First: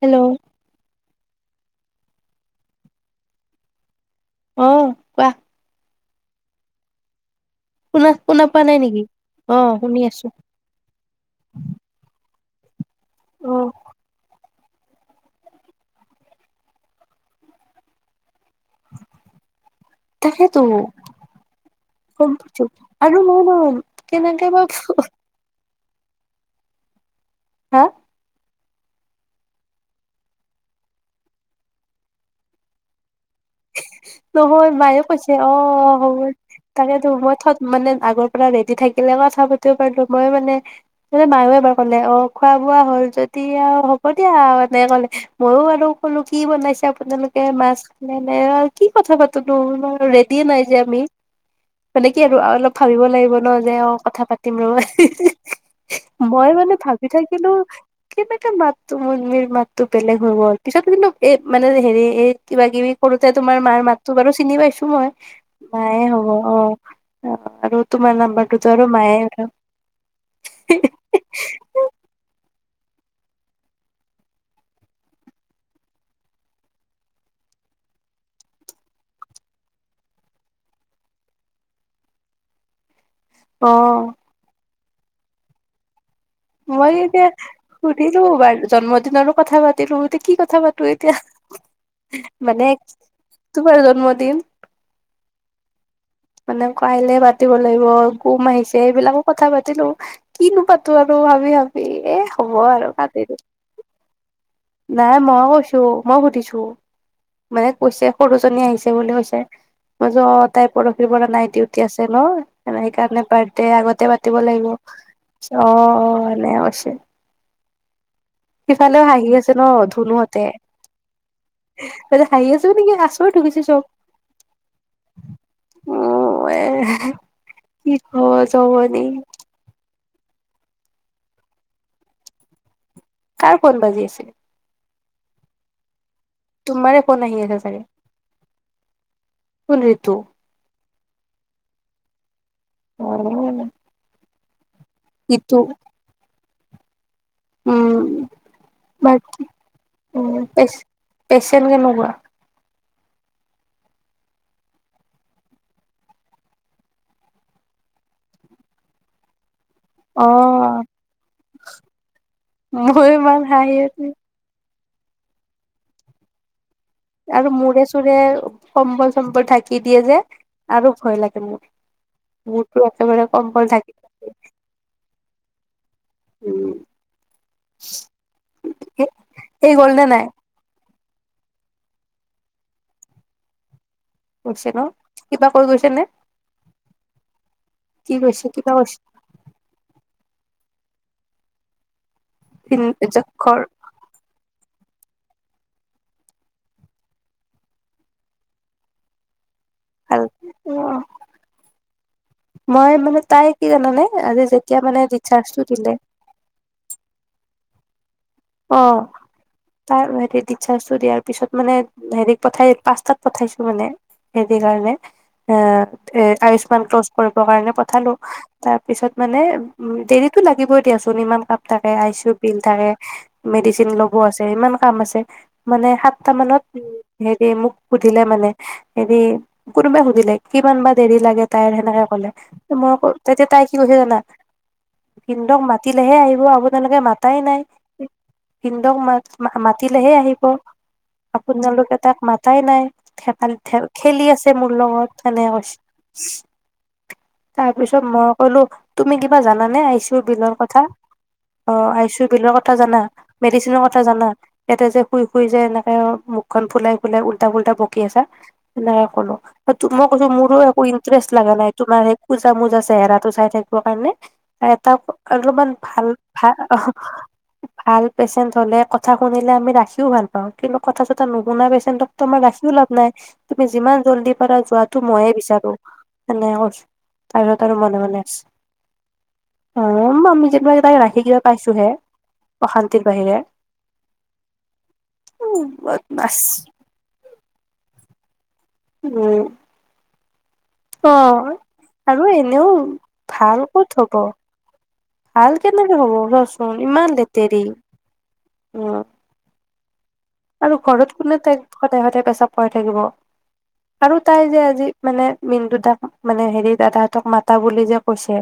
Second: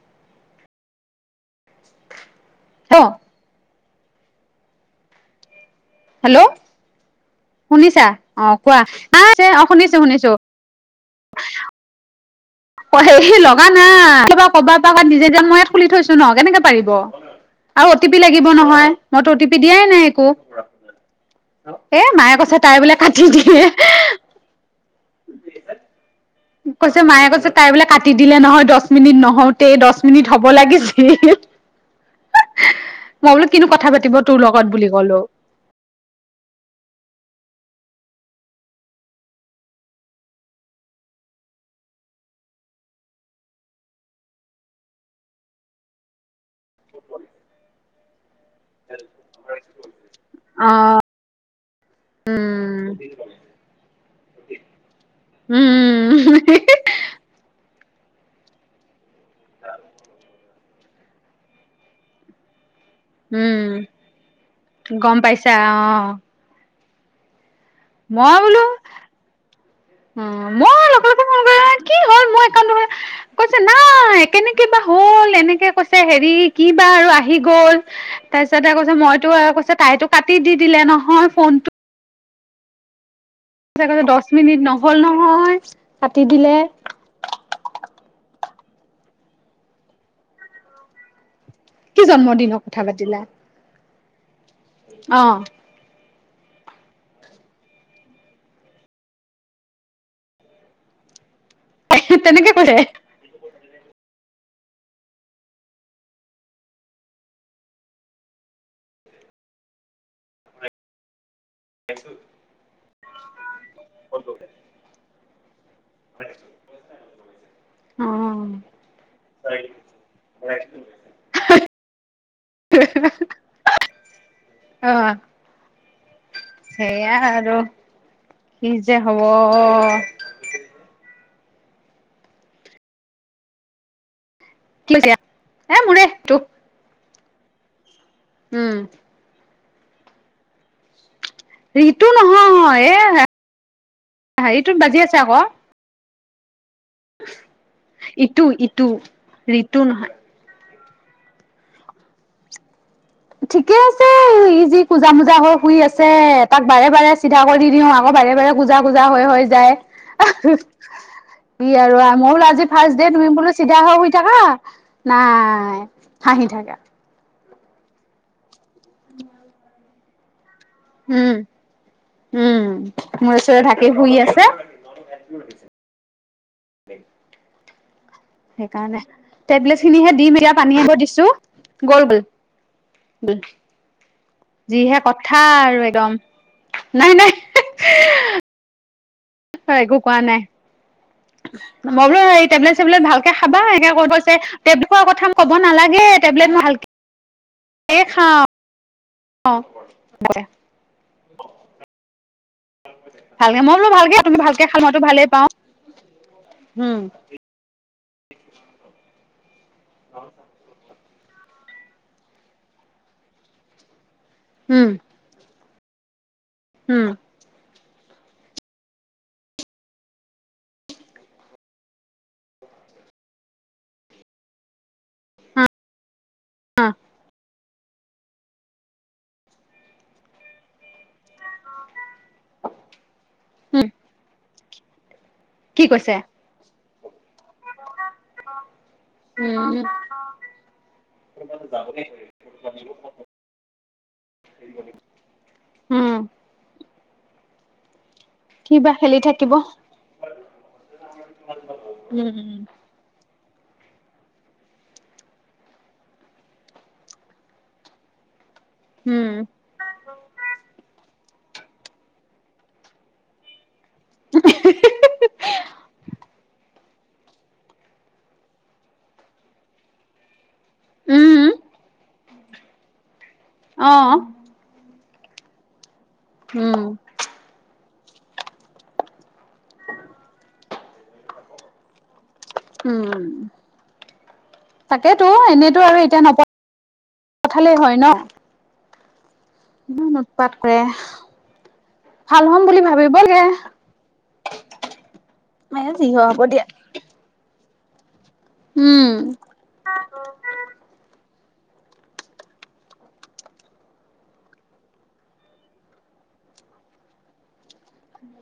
Hello অ অ কোৱা হেল্ল'অ শুনিছা শুনা শুনা অ পোৱা নাই কোৱা নেকি আহ অ শুনিছো শুনিছো উম [inaudible] সে সি লগা নাই কিবা কবাৰ পৰা নিজে দ মই ইয়াত খুলি থৈছো ন কেনেকে পাৰিব আৰু অ টি পি লাগ লাগিব নহয় মইতো অটি পি দিয়াই নাই একো তাকেতো এ গম মায়ে কৈছে পাইছো তাই বোলে আৰু কাটি মই ন দিয়ে কেনেকে বা কৈছে মায়ে কৈছে তাই হা বোলে কাটি দিলে নহয় দহ দহ মিনিট নহওঁতে দহ মিনিট হ'ব লাগিছিল মই বোলো কিনো কথা পাতিব তোৰ লগত নহয় বুলি মায়ে ক'লো কৈছে অ হ তাকে মইঠত মানে আগৰ পৰা ৰেডি থাকিলে কথা পাতিব পাৰিলো মই মানে ম মায়ও এবাৰ কলে অ খোৱা বোৱা হল যদি আৰু হ'ব দিয়া মানে কলে মইও বাৰ কলো কি বনাইছে আপোনালোকে মাছ [unintelligible] কি কথা পাতনো ৰেডিয়ে নাই যে আমি অ', মানে কি আৰু অলপ উম। ভাবিব লাগিব ন যে অ কথা পাতিম ৰবা হি হি উম, উম, মই মানে ভাবি থাকিলো কেনেকা মাতো মানে মাতো বেলেগ হৈ গ'ল, পিছত কিন্তু এ মানে হেৰি এই কিবা-কিবি সৰুতে তোমাৰ উম মাৰ মাতো বাৰু চিনি পাইছো মই, গম পাইছা মায়ে অ', হ'ব। অ অ আৰু তোমাৰ মই বোলো, নাম্বাৰটোতো আৰু মায়ে উম, মই লগে-লগে মাৰিলো এ কি হ'ল মই ফন কৰো কৈছে নাই, কেনেকে বা হ'ল এনেকে কৈছে, হেৰি কি বা আৰু আহি গ'ল, তাৰপিছতে কৈছে, মইতো আৰু কৈছে তাইতো কাটি দি দিলে নহয় ফোনটো। অ ক দহ মিনিট নহয় হ'ল নহয় কাটি দিলে। মই এতিয়া, শুনিছোঁ মোবাইলতো জন্মদিনৰে কথা পাতিলো, এতিয়া কি কথা পাতো এতিয়া? কি জন্মদিনৰ মানে, তোমাৰ জন্ম দিন দিম অহ মানে কাইলে পাতিব লাগিব আৰু গুম আহিছে, এইবিলাকো কথা পাতিলো, কিনো পাতো আৰু ভাবি হাম এ তেনেকে হ'ব কৈছে আৰু কাটি দে নাই মই কৈছো, মই সুধিছো, মানে কৈছে সৰু জনী আহিছে বুলি কৈছে, মই যে অ তাই পৰহি পৰা নাইট ডিউটি আছে ন, সেইকাৰণে বাৰ্ডে আগতে পাতিব লাগিব, অ এনে কৈছে। অ' সিফালেও হাঁহি আছে ন ধুনুহতে, তছ হাঁহি আছে নেকি আচৰিত হৈ গৈছে চব। অ এ সেইয়া আৰু কব কি যে জমনি হব কাৰ ফোন বাজি আছে? কি আছে ইয়াত? এ মোৰে তোক তোমাৰে ফোন আহি আছে চাগে। উম কোন সেইটো? ঋতু নহ [unintelligible] [unintelligible] [unintelligible] বাজি আছে আকৌ। ঋতু উম ইটো-ইটো, বাট ঋতু নহয়। পেচেণ্ট কেনেকুৱা? ঠিকে আছে। ই, যি কোজা-মোজা হৈ শুই আছে, তাক বাৰে-বাৰে চিধা কৰি দিওঁ, আকৌ বাৰে-বাৰে, কোজা-কোজা, হৈ-হৈ যায়। অ কি আৰু মই বোলো আজি মোৰ ফাৰ্ষ্টদে তুমি ইমান বোলো, হাঁহি চিধা কে উঠি শুই থাকা। নাই, হাঁহি থাকে। আৰু মূৰে-চোৰে, কম্বল-চম্বল ঢাকি দিয়ে যে। আৰু ভয় উম, লাগে মোৰ উম, মোৰতো একেবাৰে মোৰ কম্বল ওচৰত ঢাকি ধাকি শুই আছে। [unintelligible] উম [unintelligible] [unintelligible] সেইকাৰণে, এই টেবলেট গ'ল নে খিনিহে নাই দিম। এতিয়া পানী আনিব দিছোঁ। [unintelligible] গৈছে ন যিহে কথা কিবা কৈ আৰু গৈছে নে একদম! নাই নাই! কি কৈছে, কিবা বছ হয়, একো কোৱা নাই [unintelligible] টেবলেট চেবলেট কৈছে ভালকে ঘৰ খাবা, সে কৈ গৈছে। টেবলেটৰ কথা ক'ব নালাগে। টেবলেট মই ভালকৈ, এই খাওঁ। ভাল অ' [unintelligible] মই মানে তাই, মই কি বোলো জানানে, ভালকে তুমি আজি ভালকে যেতিয়া খাল মইতো মানে, ভালেই ৰিচাৰ্জ পাওঁ টো দিলে। উম অ' [unintelligible] পিছত মানে, হেৰি পঠাই, পাঁচটাত পঠাইছো মানে। [unintelligible] উম কাৰণে? অ'! এ' আয়ুস্মান ক্ৰচ উম কৰিবৰ কাৰণে উঠালো, তাৰ পিছত মানে, উ! দেৰিতো লাগিবই দিয়াচোন, ইমান কাম থাকে। আইচিউ বিল থাকে। মেডিচিন ল'ব আছে। ইমান কাম আছে, মানে সাতটা মানত উ! অ হেৰি মোক সুধিলে মানে হেৰি, কোনোবাই সুধিলে, কিমান বা দেৰি লাগে? তাই সেনেকে কলে, মই তেতিয়া, তাই কি উম কৈছে জানা পিন্ধক কি কৈছে মাতিলেহে আহিব আবোদালৈকে মাত তাই নাই উম উম মাতিলেহে আহিব আপোনালোকে তাক মাতাই নাইাল খেলি আছে মোৰ লগত সেনেকে কইছে উম তাৰ পিছত মই কলো কিবা তুমি খেলি কিবা থাকিব জানে আইচি ইউ বিলৰ কথা অ আইচি ইউ বিলৰ উম কথা মেডিচিনৰ কথা জানা ইয়াতে যে শুই শুই যে এনেকে মুখখন ফুলাই ফুলাই উল্টা ফুল্টা বকি আছে নাই কো উম তো মই কৈছো মোৰো একো ইণ্টাৰেষ্ট লগা নাই তোমাৰ সেই খোজা মোজা চেহৰাটো চাই থাকে কাৰণে এটা অলপমান ভাল ভাল অ ভাল পেচেণ্ট হলে কথা শুনিলে আমি ৰাখিও ভাল পাও। কিন্তু কথা চথা উম নুশুনা পেচেণ্টক তোমাৰ ৰাখিও লাভ নাই। তুমি অ যিমান জল্দি পাৰা যোৱা। টো ময়ে বিচাৰো। নাই অৱচ উম তাৰ সত আৰু মনে- মনে [unintelligible] প্লেছ অহ ম মিজ ম [unintelligible] তাইৰ ৰাখি কেইটা পাইছোহে। অশান্তিৰ উম, বাহিৰে তাকেতো উম এনেতো আৰু এতিয়া নপ [unintelligible] পঠালেই হয় ন। উম, উম, অহ, আৰু ভাল হ'ম এনেও বুলি ভাবিব লাগে ভাল কত হব ভাল এ কেনেকে যি হব হয় দিয়া কোৱাচোন ইমান লেতেৰি। উম, অ [inaudible] আৰু ঘৰত কোনে তাইক সদায়- সদায় পেচা পাই থাকিব। আৰু তাই যে আজি মানে মিণ্টু দাক মানে হেৰি দাদাহতক মাতা বুলি যে কৈছে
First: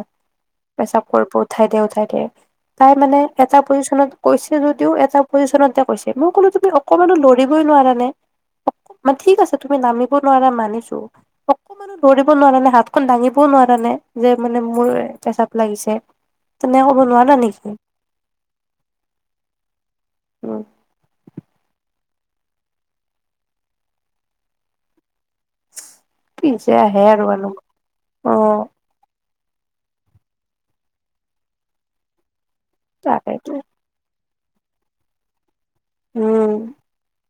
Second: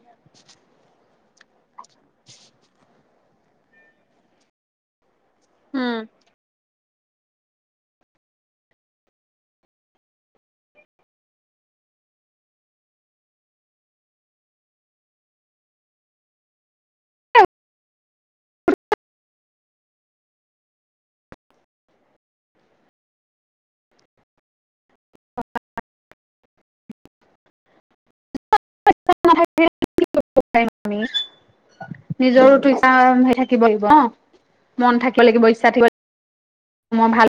পেচাপ কৰিব উঠাই দে - উঠাই দে তাই মানে এটা পজিশনত কৈছে যদিও এটা পজিচনতে উম কৈছে মই কলো তুমি অকমান লৰিবই নোৱাৰানে মানে ঠিক আছে তুমি নামিব নোৱাৰা মানিছো অকমানো ধৰিব নোৱাৰা নে হাতখন দাঙিবও নোৱাৰ নে যে মানে মোৰ হেচাপ লাগিছে তেনে কব নোৱাৰা নেকি। উম কিযে আহে আৰু অহ, [unintelligible] নিজৰ ইচা আৰাম হৈ তাকেইতো থাকিব লাগিব অহ। মন থাযে লাগিবচ [unintelligible] উম মই ভাল।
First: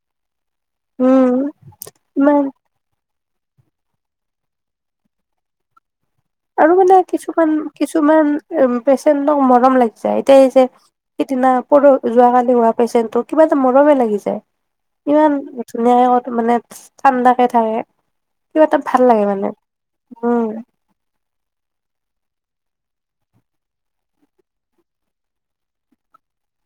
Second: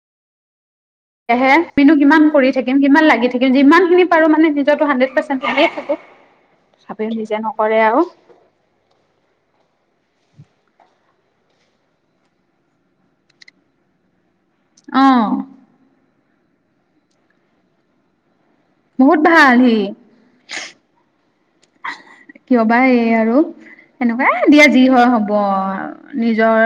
উম এহে আমিনো কিমান ইমান কৰি থাকিম কিমান লাগি থাক ম যিমানখিনি পাৰো মানে নিজকি হান্দ্ৰেড পাৰ্চেণ্ট থাকো। আৰু মানে তথাপিও নিজে কিছুকাম নকৰে আৰু কিছুমান পেচেন্টক মৰম লাগে। এতিয়া যে সিদিনা পৰ যোৱকালি হোৱা পেচেণ্টো কিবা এটা মৰমে লাগি অ যায়। ইমান ধুনীয়া। মানে ঠাণ্ডাকে থাকে। কিবা এটা ভাল বহুত লাগে মানে সি উম। কিয় বা এই আৰু সেনেকুৱাই এ দিয়া যি হয় হব, নিজৰ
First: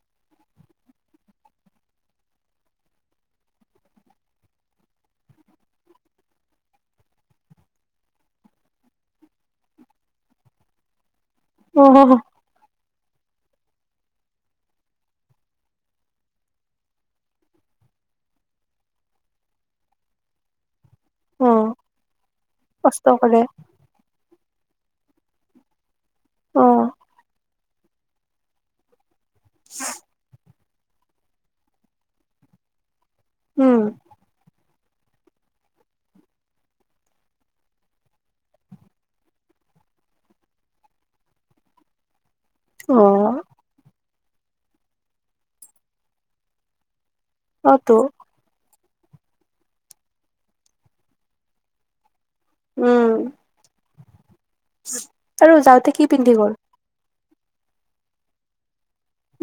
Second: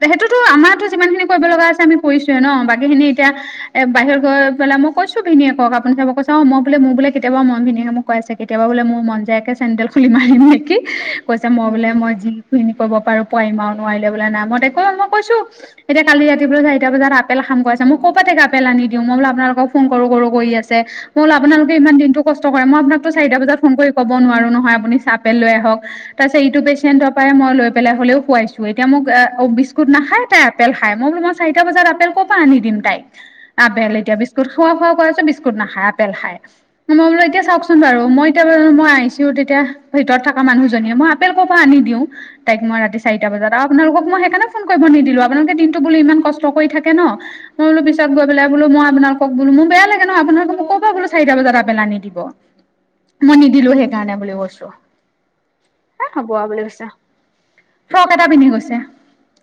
সেইটোতো আমাৰতো যিমান খিনি কৰিব লগা আছে আমি কৰিছোঁৱেই ন, বাকী খিনি এতিয়া এ বাহিৰত গৈ পেলাই মই কৈছো ভিনীয়েক আপুনি চাব, কৈছে অ মই বোলে মোৰ বোলে কেতিয়াবা মন যায়। খুলি মাৰিম নেকি? কৈছে মই বোলে মই অ যিখিনি কৰিব। বাৰু পোৱিমা আৰু নোৱাৰিলে বোলে নাই মই মই কৈছো এতিয়া কালি ৰাতিপোলে চাৰিটা বজাত আপেল খাম কৰা আছে মই ক'ৰপাতে আপেল আনি দিওঁ মই বোল আপোনালোকক ফোন কৰো কৰো কৰি আছে। মই বোলো আপোনালোকে ইমান দিনটো কষ্ট কৰে মই কষ্ট আপোনাকতো চাৰটা কৰে বজাত ফোন কব নোৱাৰো নহয়। আপুনি চাহপেল লৈ আহক তাৰ পিছত ইটো অ পেচেণ্টৰ পৰাই মই লৈ হলেও খুৱাইছো এতিয়া মোক। অ বিস্কুট নাখায় তাই? আপেল খাই, মই বোলো, মই চাৰিটা বজাত আপেল ক'ৰ পৰা আনি দিম তাইক? উম আপেল এতিয়া বিস্কুট। খোৱা খোৱা কয় আছো, বিস্কুট নাখায় আপেল খায়, মই বোলো এতিয়া চওকচোন বাৰু মই এতিয়া মই আহ। ভিতৰত থকা মানুহজনীয়ে, মই আপেল কৰ পৰা আনি দিও? তাইক মই অ ৰাতি চাৰিটা বজাত আপালোকক মই। সেইকাৰণে ফোন কৰিব নিদিলো, আপোনালোকে দিনতো ইমান কষ্ট কৰি থাকে ন? মই বোলো, অতো পিছত গৈ পেলাই বোলো মই। আপোনালকো মোৰ বেয়া লাগে ন আপোনালোক মোক ক' পৰা বোল চাৰিতা বজাত আপেল আনি দিব। উম। গানা বুলি আৰু যাওঁতে এ কি হ'ব পিন্ধি আৰু গ'ল। বুলি কৈছে ফ্ৰক এটা পিন্ধি গৈছে।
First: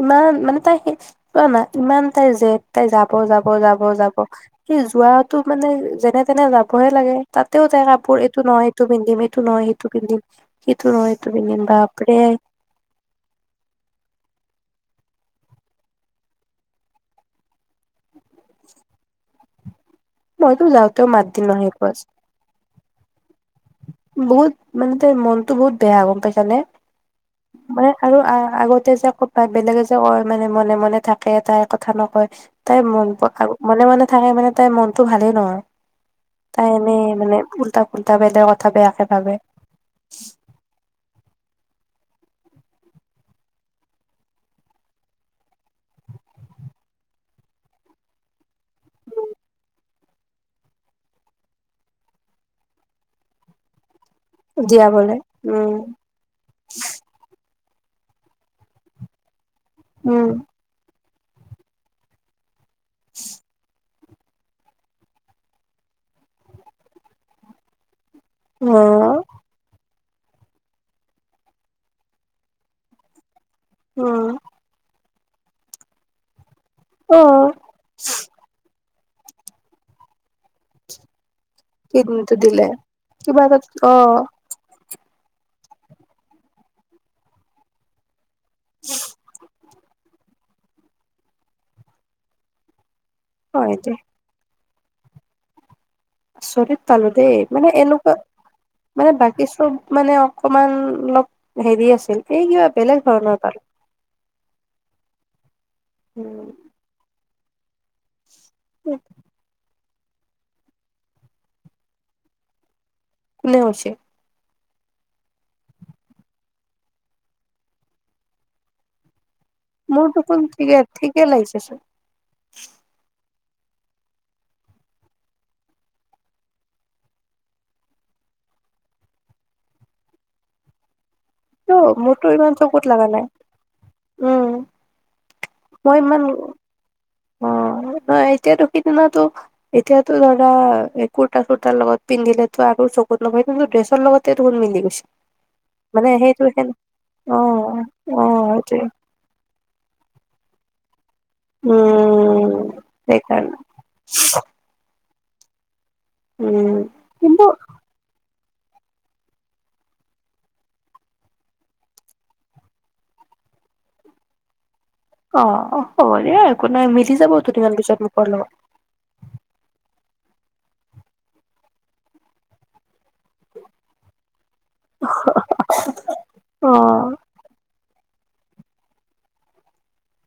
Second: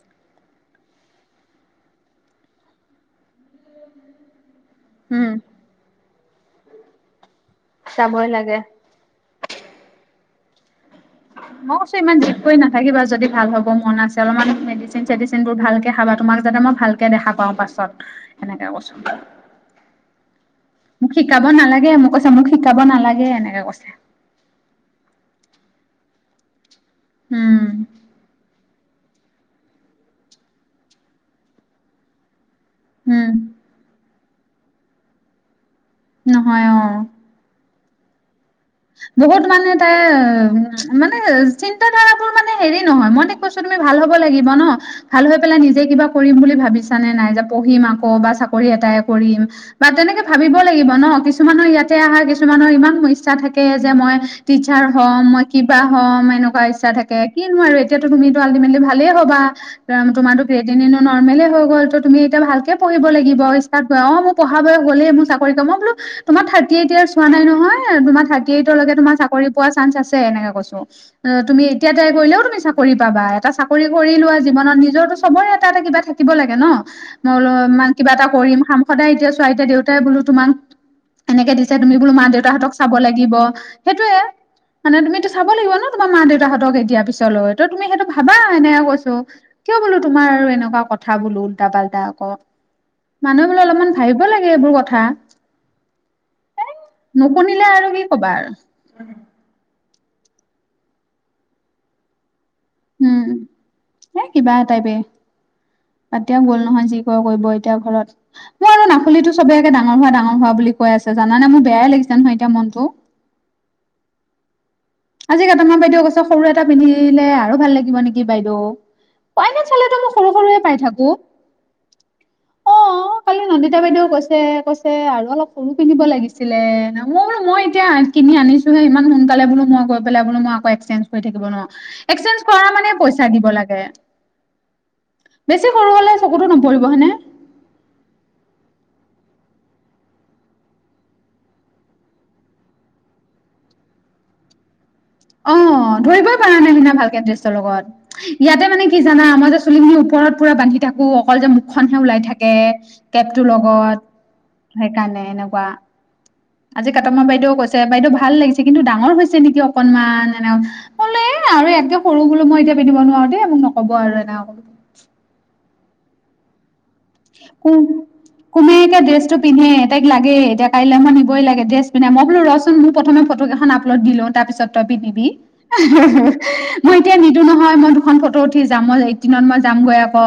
ইমান মানে তাই স জোৱা না ইমান তাই জ তাই যাব যাব যাব যাব। সেই উম। যোৱাাতো মানে যেনে। তেনে যাবহে লাগে। তাতেও তাই কাপোৰ, চাবই এইটো লাগে নহয় এইটো পিন্ধিম, এইটো নহয় সেইটো পিন্ধিম। সিটো নহয় সিটো পিন্ধিম মই কৈছো বাপৰে ইমান জিদ কৰি নাথাকিবা যদি ভাল হ'ব মন আছে অলপমান মেডিচিন চেডিচিন বোৰ ভালকে খাবা তোমাক যাতে মই ভালকে দেখা পাওঁ পাছত। সেনেকে কচোন। মইতো যাওঁতেও মাত দিম নহয় নালাগে কচোন মোক কৈছে মোক শিকাব নালাগে এনেকে কৈছে বহুত মানে ত মনতটো বহুত বেয়া গম পাইছে। তেনে উম মানে আৰু আগত। যে তাই বেলেগে যে কয় মানে মনে মনে থাকে টাই কথা নকয়। তাই মন উম মনে মনে। থাকে মানে তাইৰ মন তো ভালেই নহয়। নহয় তাই এনেই অ মানে উল্টা উল্টা বেলেগ কথা বেয়াকে ভাবে বহুত মানে তাই মানে তাই তাৰাবোৰ মানে হেৰি নহয়। মই তাইক কৈছোঁ, তুমি ভাল হব লাগিব ন'? ভাল হৈ পেলাই নিজে কিবা কৰিম বুলি ভাবিছা নে নাই? যে পঢ়িম আকৌ বা চাকৰি এটাই কৰিম, বা তেনেকে ভাবিব লাগিব ন'? কিছুমানৰ ইয়াতে আহাৰ, কিছুমানৰ ইমান ইচ্ছা থা কে যে মই টিচাৰ দিয়াবলে হ'ম, মই উম কিবা হ'ম, এনেকুৱা ইচ্ছা থাকে। কিনো আৰু সেইটো তুমিটো আল্টিমেটলি ভালেই হবা। ৰাম উম তোমাৰটো কেইদিনেনো নৰ্মেলে হৈ গ'ল। তো তুমি এতিয়া ভালকে পঢ়িব লাগিব গাঁৱত মোৰ পঢ়াৰ বয়স গলেই, মোৰ চাকৰিটো- মই বোলো তোমাৰ থাৰ্টি এইট ইয়াৰছ হোৱা নাই নহয়। তোমাৰ অ এইট'লৈকে তোমাৰ চাকৰি পোৱাৰ চান্স আছে। তে এনেকে কৈছোঁ। উম, তুমি এতিয়া ট্ৰাই কৰিলেও তুমি চাকৰি পাবা। এটা চাকৰি কৰি উম লোৱা জীৱনত। নিজৰতো সময় এটা - এটা কিবা থাকিব লা গে ন'? অ মই অল- মান কিবা এটা কৰিম। সদায় এতিয়া চোৱা। এতিয়া দেউতাই বোলো তোমাক এনেকে দিছে। তুমি বোলো কিন্তু দিলে মা-দেউতাহঁতক চাব লা কিবা এটাটো, অ'। মানে তুমিটো চাব লাগিব ন' তোমাৰ মা-দেউতাহঁতক এতিয়া পিছলৈ। তো তুমি সেইটো ভাবা, এনেকে কৈছোঁ। কিয় বোলো তোমাৰ আৰু এনে এনেকুৱা কথা বোলো ওল্টা-পাল্টা আক'। মানুহ মানে হয় দে অলপমান ভাবিব লাগে এইবোৰ ক থা। আচৰিত পালোঁ দেই। মানে এনেকুৱা কবা আৰু মানে বাকী ছৰ মোক মানে অকমান অলপ হেৰি আছিল। সেই কিবা বেলেগ ধৰণৰ [inaudible] নাই কিবা এ টাইপে। পতিয়ন উম গ'ল নহয়, যি ক কৈ বৈ তিয়া ঘৰত। মই আৰু নাখুলিতো সবে একে ডাঙ ডাঙৰ হোৱা ডাঙৰ হোৱা বুলি কৈ আছে জানে মোৰ বেয়াই লাগিছে নহয় এতিয়া মনটো কোনে কৈছে? আজি কেইটামান বাইদেউ কৈছে সৰু এটা পিন্ধিলে আৰু ভাল লাগিব নেকি বাইদেউ। অইনত চালেতো মোৰ মই সৰু দুখোন সৰুৱে ঠিক পাই থাকো ঠিকে লাগিছে চোন অ কালি নন্দিতা বাইদেউও কৈছে কৈছে আৰু অলপ সৰু কিনিব লাগিছিলে ন মই বোলো মই এতিয়া কিনি আনিছোহে ইমান সোনকালে বোলো মই গৈ পেলাই বোলে মই আক একছেন্স কৰি থাকিব নোৱাৰো কিন্তু মোৰতো এক্সেঞ্জ ইমান কৰা চকুত মানে লগা নাই পইচা দিব লাগে উম বেছি সৰু মই হলে ইমান চকুতো নপৰিব হনে, অ নহ এতিয়াতো সেইদিনা তো এতিয়াতো ধৰা এ কুৰ্তা চুৰ্তাৰ লগত পিন্ধিলেতো আৰু চকুত লগাই কিন্তু ড্ৰেছৰ লগতে দেখোন মিলি গৈছে। অ মানে ধৰিবই সেইটো পাৰা সে নাই সিনা ভালকে অ ড্ৰেছৰ লগত অ ইয়াতে সেইটোৱে মানে কি জানা আমাৰ যে চুলিখিনি ওপৰত পু বান্ধি থাকো অকল যে মুখখনহে ওলাই থাকে উম কেব টোৰ সেইকাৰণে লগত কাৰনে এনেকুৱা উম আজি কাটম কিন্তু বাইদেউও কৈছে বাইদেউ ভাল লাগিছে কিন্তু ডাঙৰ হৈছে নেকি অকনমান এনেকে কৈছে মই‌ বুলো এ‌‌ আৰু এযাতকে সৰু বোলো মই এতিয়া পিন্ধিব নোৱাৰো দেই মোক নকব আৰু এনে অ হ'ব দিয়া নাই মিলি যাব দুদিনমান পিছত মোকৰ লগত কোমে এতিয়া ড্ৰেছটো পিন্ধে তাইক লাগে এতি কাইলৈ মই নিবই লাগে ড্ৰেছ পিন্ধা মই বলো ৰচোন প্ৰথম ফটোকেইখন আপলোড দিলও তাৰপিছত তই পিন্ধিবি‌ এ হে হে অ মই এতিয়া নিদো নহয় মই, খন ফটো উঠি যাম মই এইকেইদিনত‌ মই যাম গৈ আকৌ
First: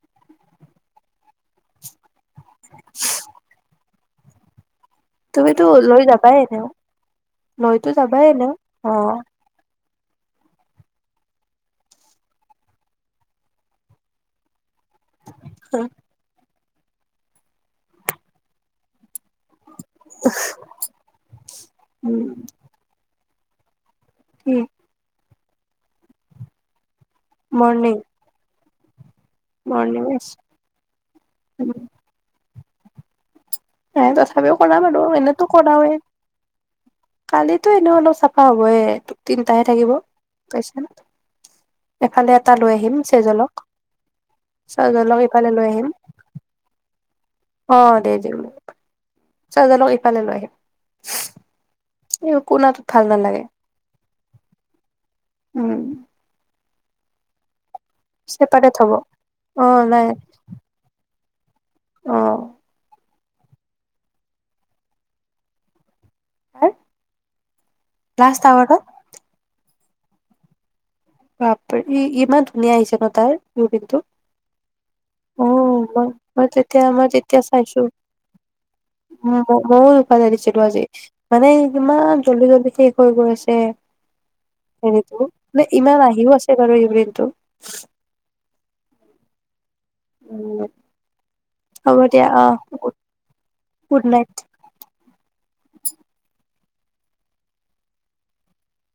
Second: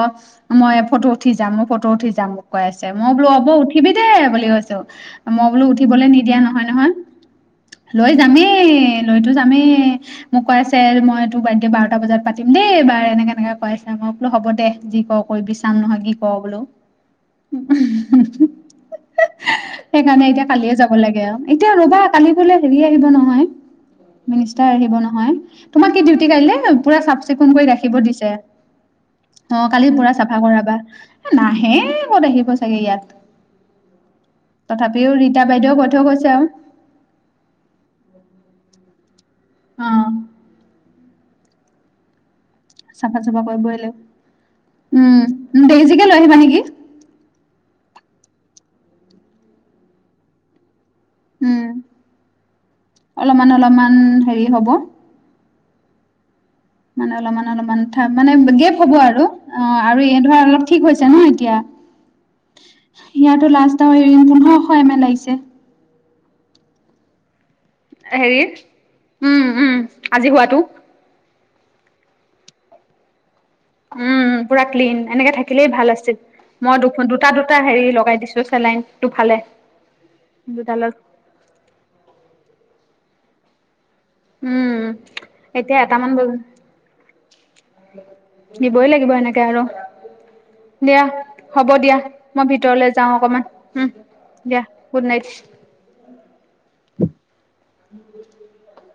মই ফটো উঠি যাম ফটো উঠি যাম কৈ আছে মই বোলো হব উঠিবি বুলি কৈছো মই বোলো তুমিতো লৈ উঠিবলৈ যাবাই নিদিয়া নহয় এনেও নহয় লৈতো লৈ যাবাই এনেও যামেই অ লৈতো যামেই মোক কৈ আছে মই তোৰ বাৰ্থডে বাৰটা বজাত পাতিম দেই এইবাৰ এনেকে এনেকে কৈ আছে মই বোলো হ'ব দে। যি ক কৰিবি চাম নহয় কি ক বোলো ওহো হো হো হো সেইকাৰণে এতিয়া কালিয়ে যাব লাগে আৰু এতিয়া ৰবা উম কালি গলে হেৰি আহিব নহয় কি মিনিষ্টাৰ আহিব নহয় তোমাৰ কি ডিউটি কাইিলে, পুৰা চাফ চিকুণ কৰি মৰ্ণিং ৰাখিব দিছে অ কালি মৰ্ণিং পুৰা চাফা কৰাবা নাহে ক'ত আহিব, চাগে ইয়াত এ তথাপিও কৰা আৰু তথাপিও ৰীতা এনেতো বাইদেউ কৈ কৰাওয়ে থৈ গৈছে আৰু কালিতো এনে অলপ চাফা হবয়ে, তিনিটাহে থাকিব অ পাইছে ন এফালে এটা লৈ আহিম চাফা চাফা চেজলক কৰিবই লাগিব চেজলক ইফালে লৈ উম আহিম বেজিকে লৈ আহিবা নেকি অ দে দে চ জ ল ইফাল ল আহ উম নালাগে। অলপমান অলপমান হেৰি হ'ব উম মনল মন মন ক মানে গেপ হ'ব আৰু অ আৰু এই ধৰা অলপ ঠিক হৈছে নহয় ন ক আহ ইয়াতো লাষ্ট এৰিণ পোন্ধৰশ এম এল লাগিছে হা হেৰি উম উম আজি হোৱাটো বাপ ই ইমান ধুনীয়া আহিছে ন তাৰ উম পুৰা ক্লিন এনেকে অ থাকিলেই ভাল মই আছিল মই তেতিয়া দু মই দুটা তেতিয়া দুটা চাইছো হেৰি লগাই দিছো চেলাইন দুফালে ময়ো উপালে দিছিলো আজি দুডালত মানে ইমান জল্দি জল্দি স হৈ গৈছে উম এতিয়া এটামান আহিও বজাত আছে বাৰু ইউৰিনটো দিবই লাগিব এনেকে আৰু দিয়া হ'ব দিয়া মই ভিতৰলে যাওঁ অকমান উম গুড নাইট। দিয়া গুড নাইট উম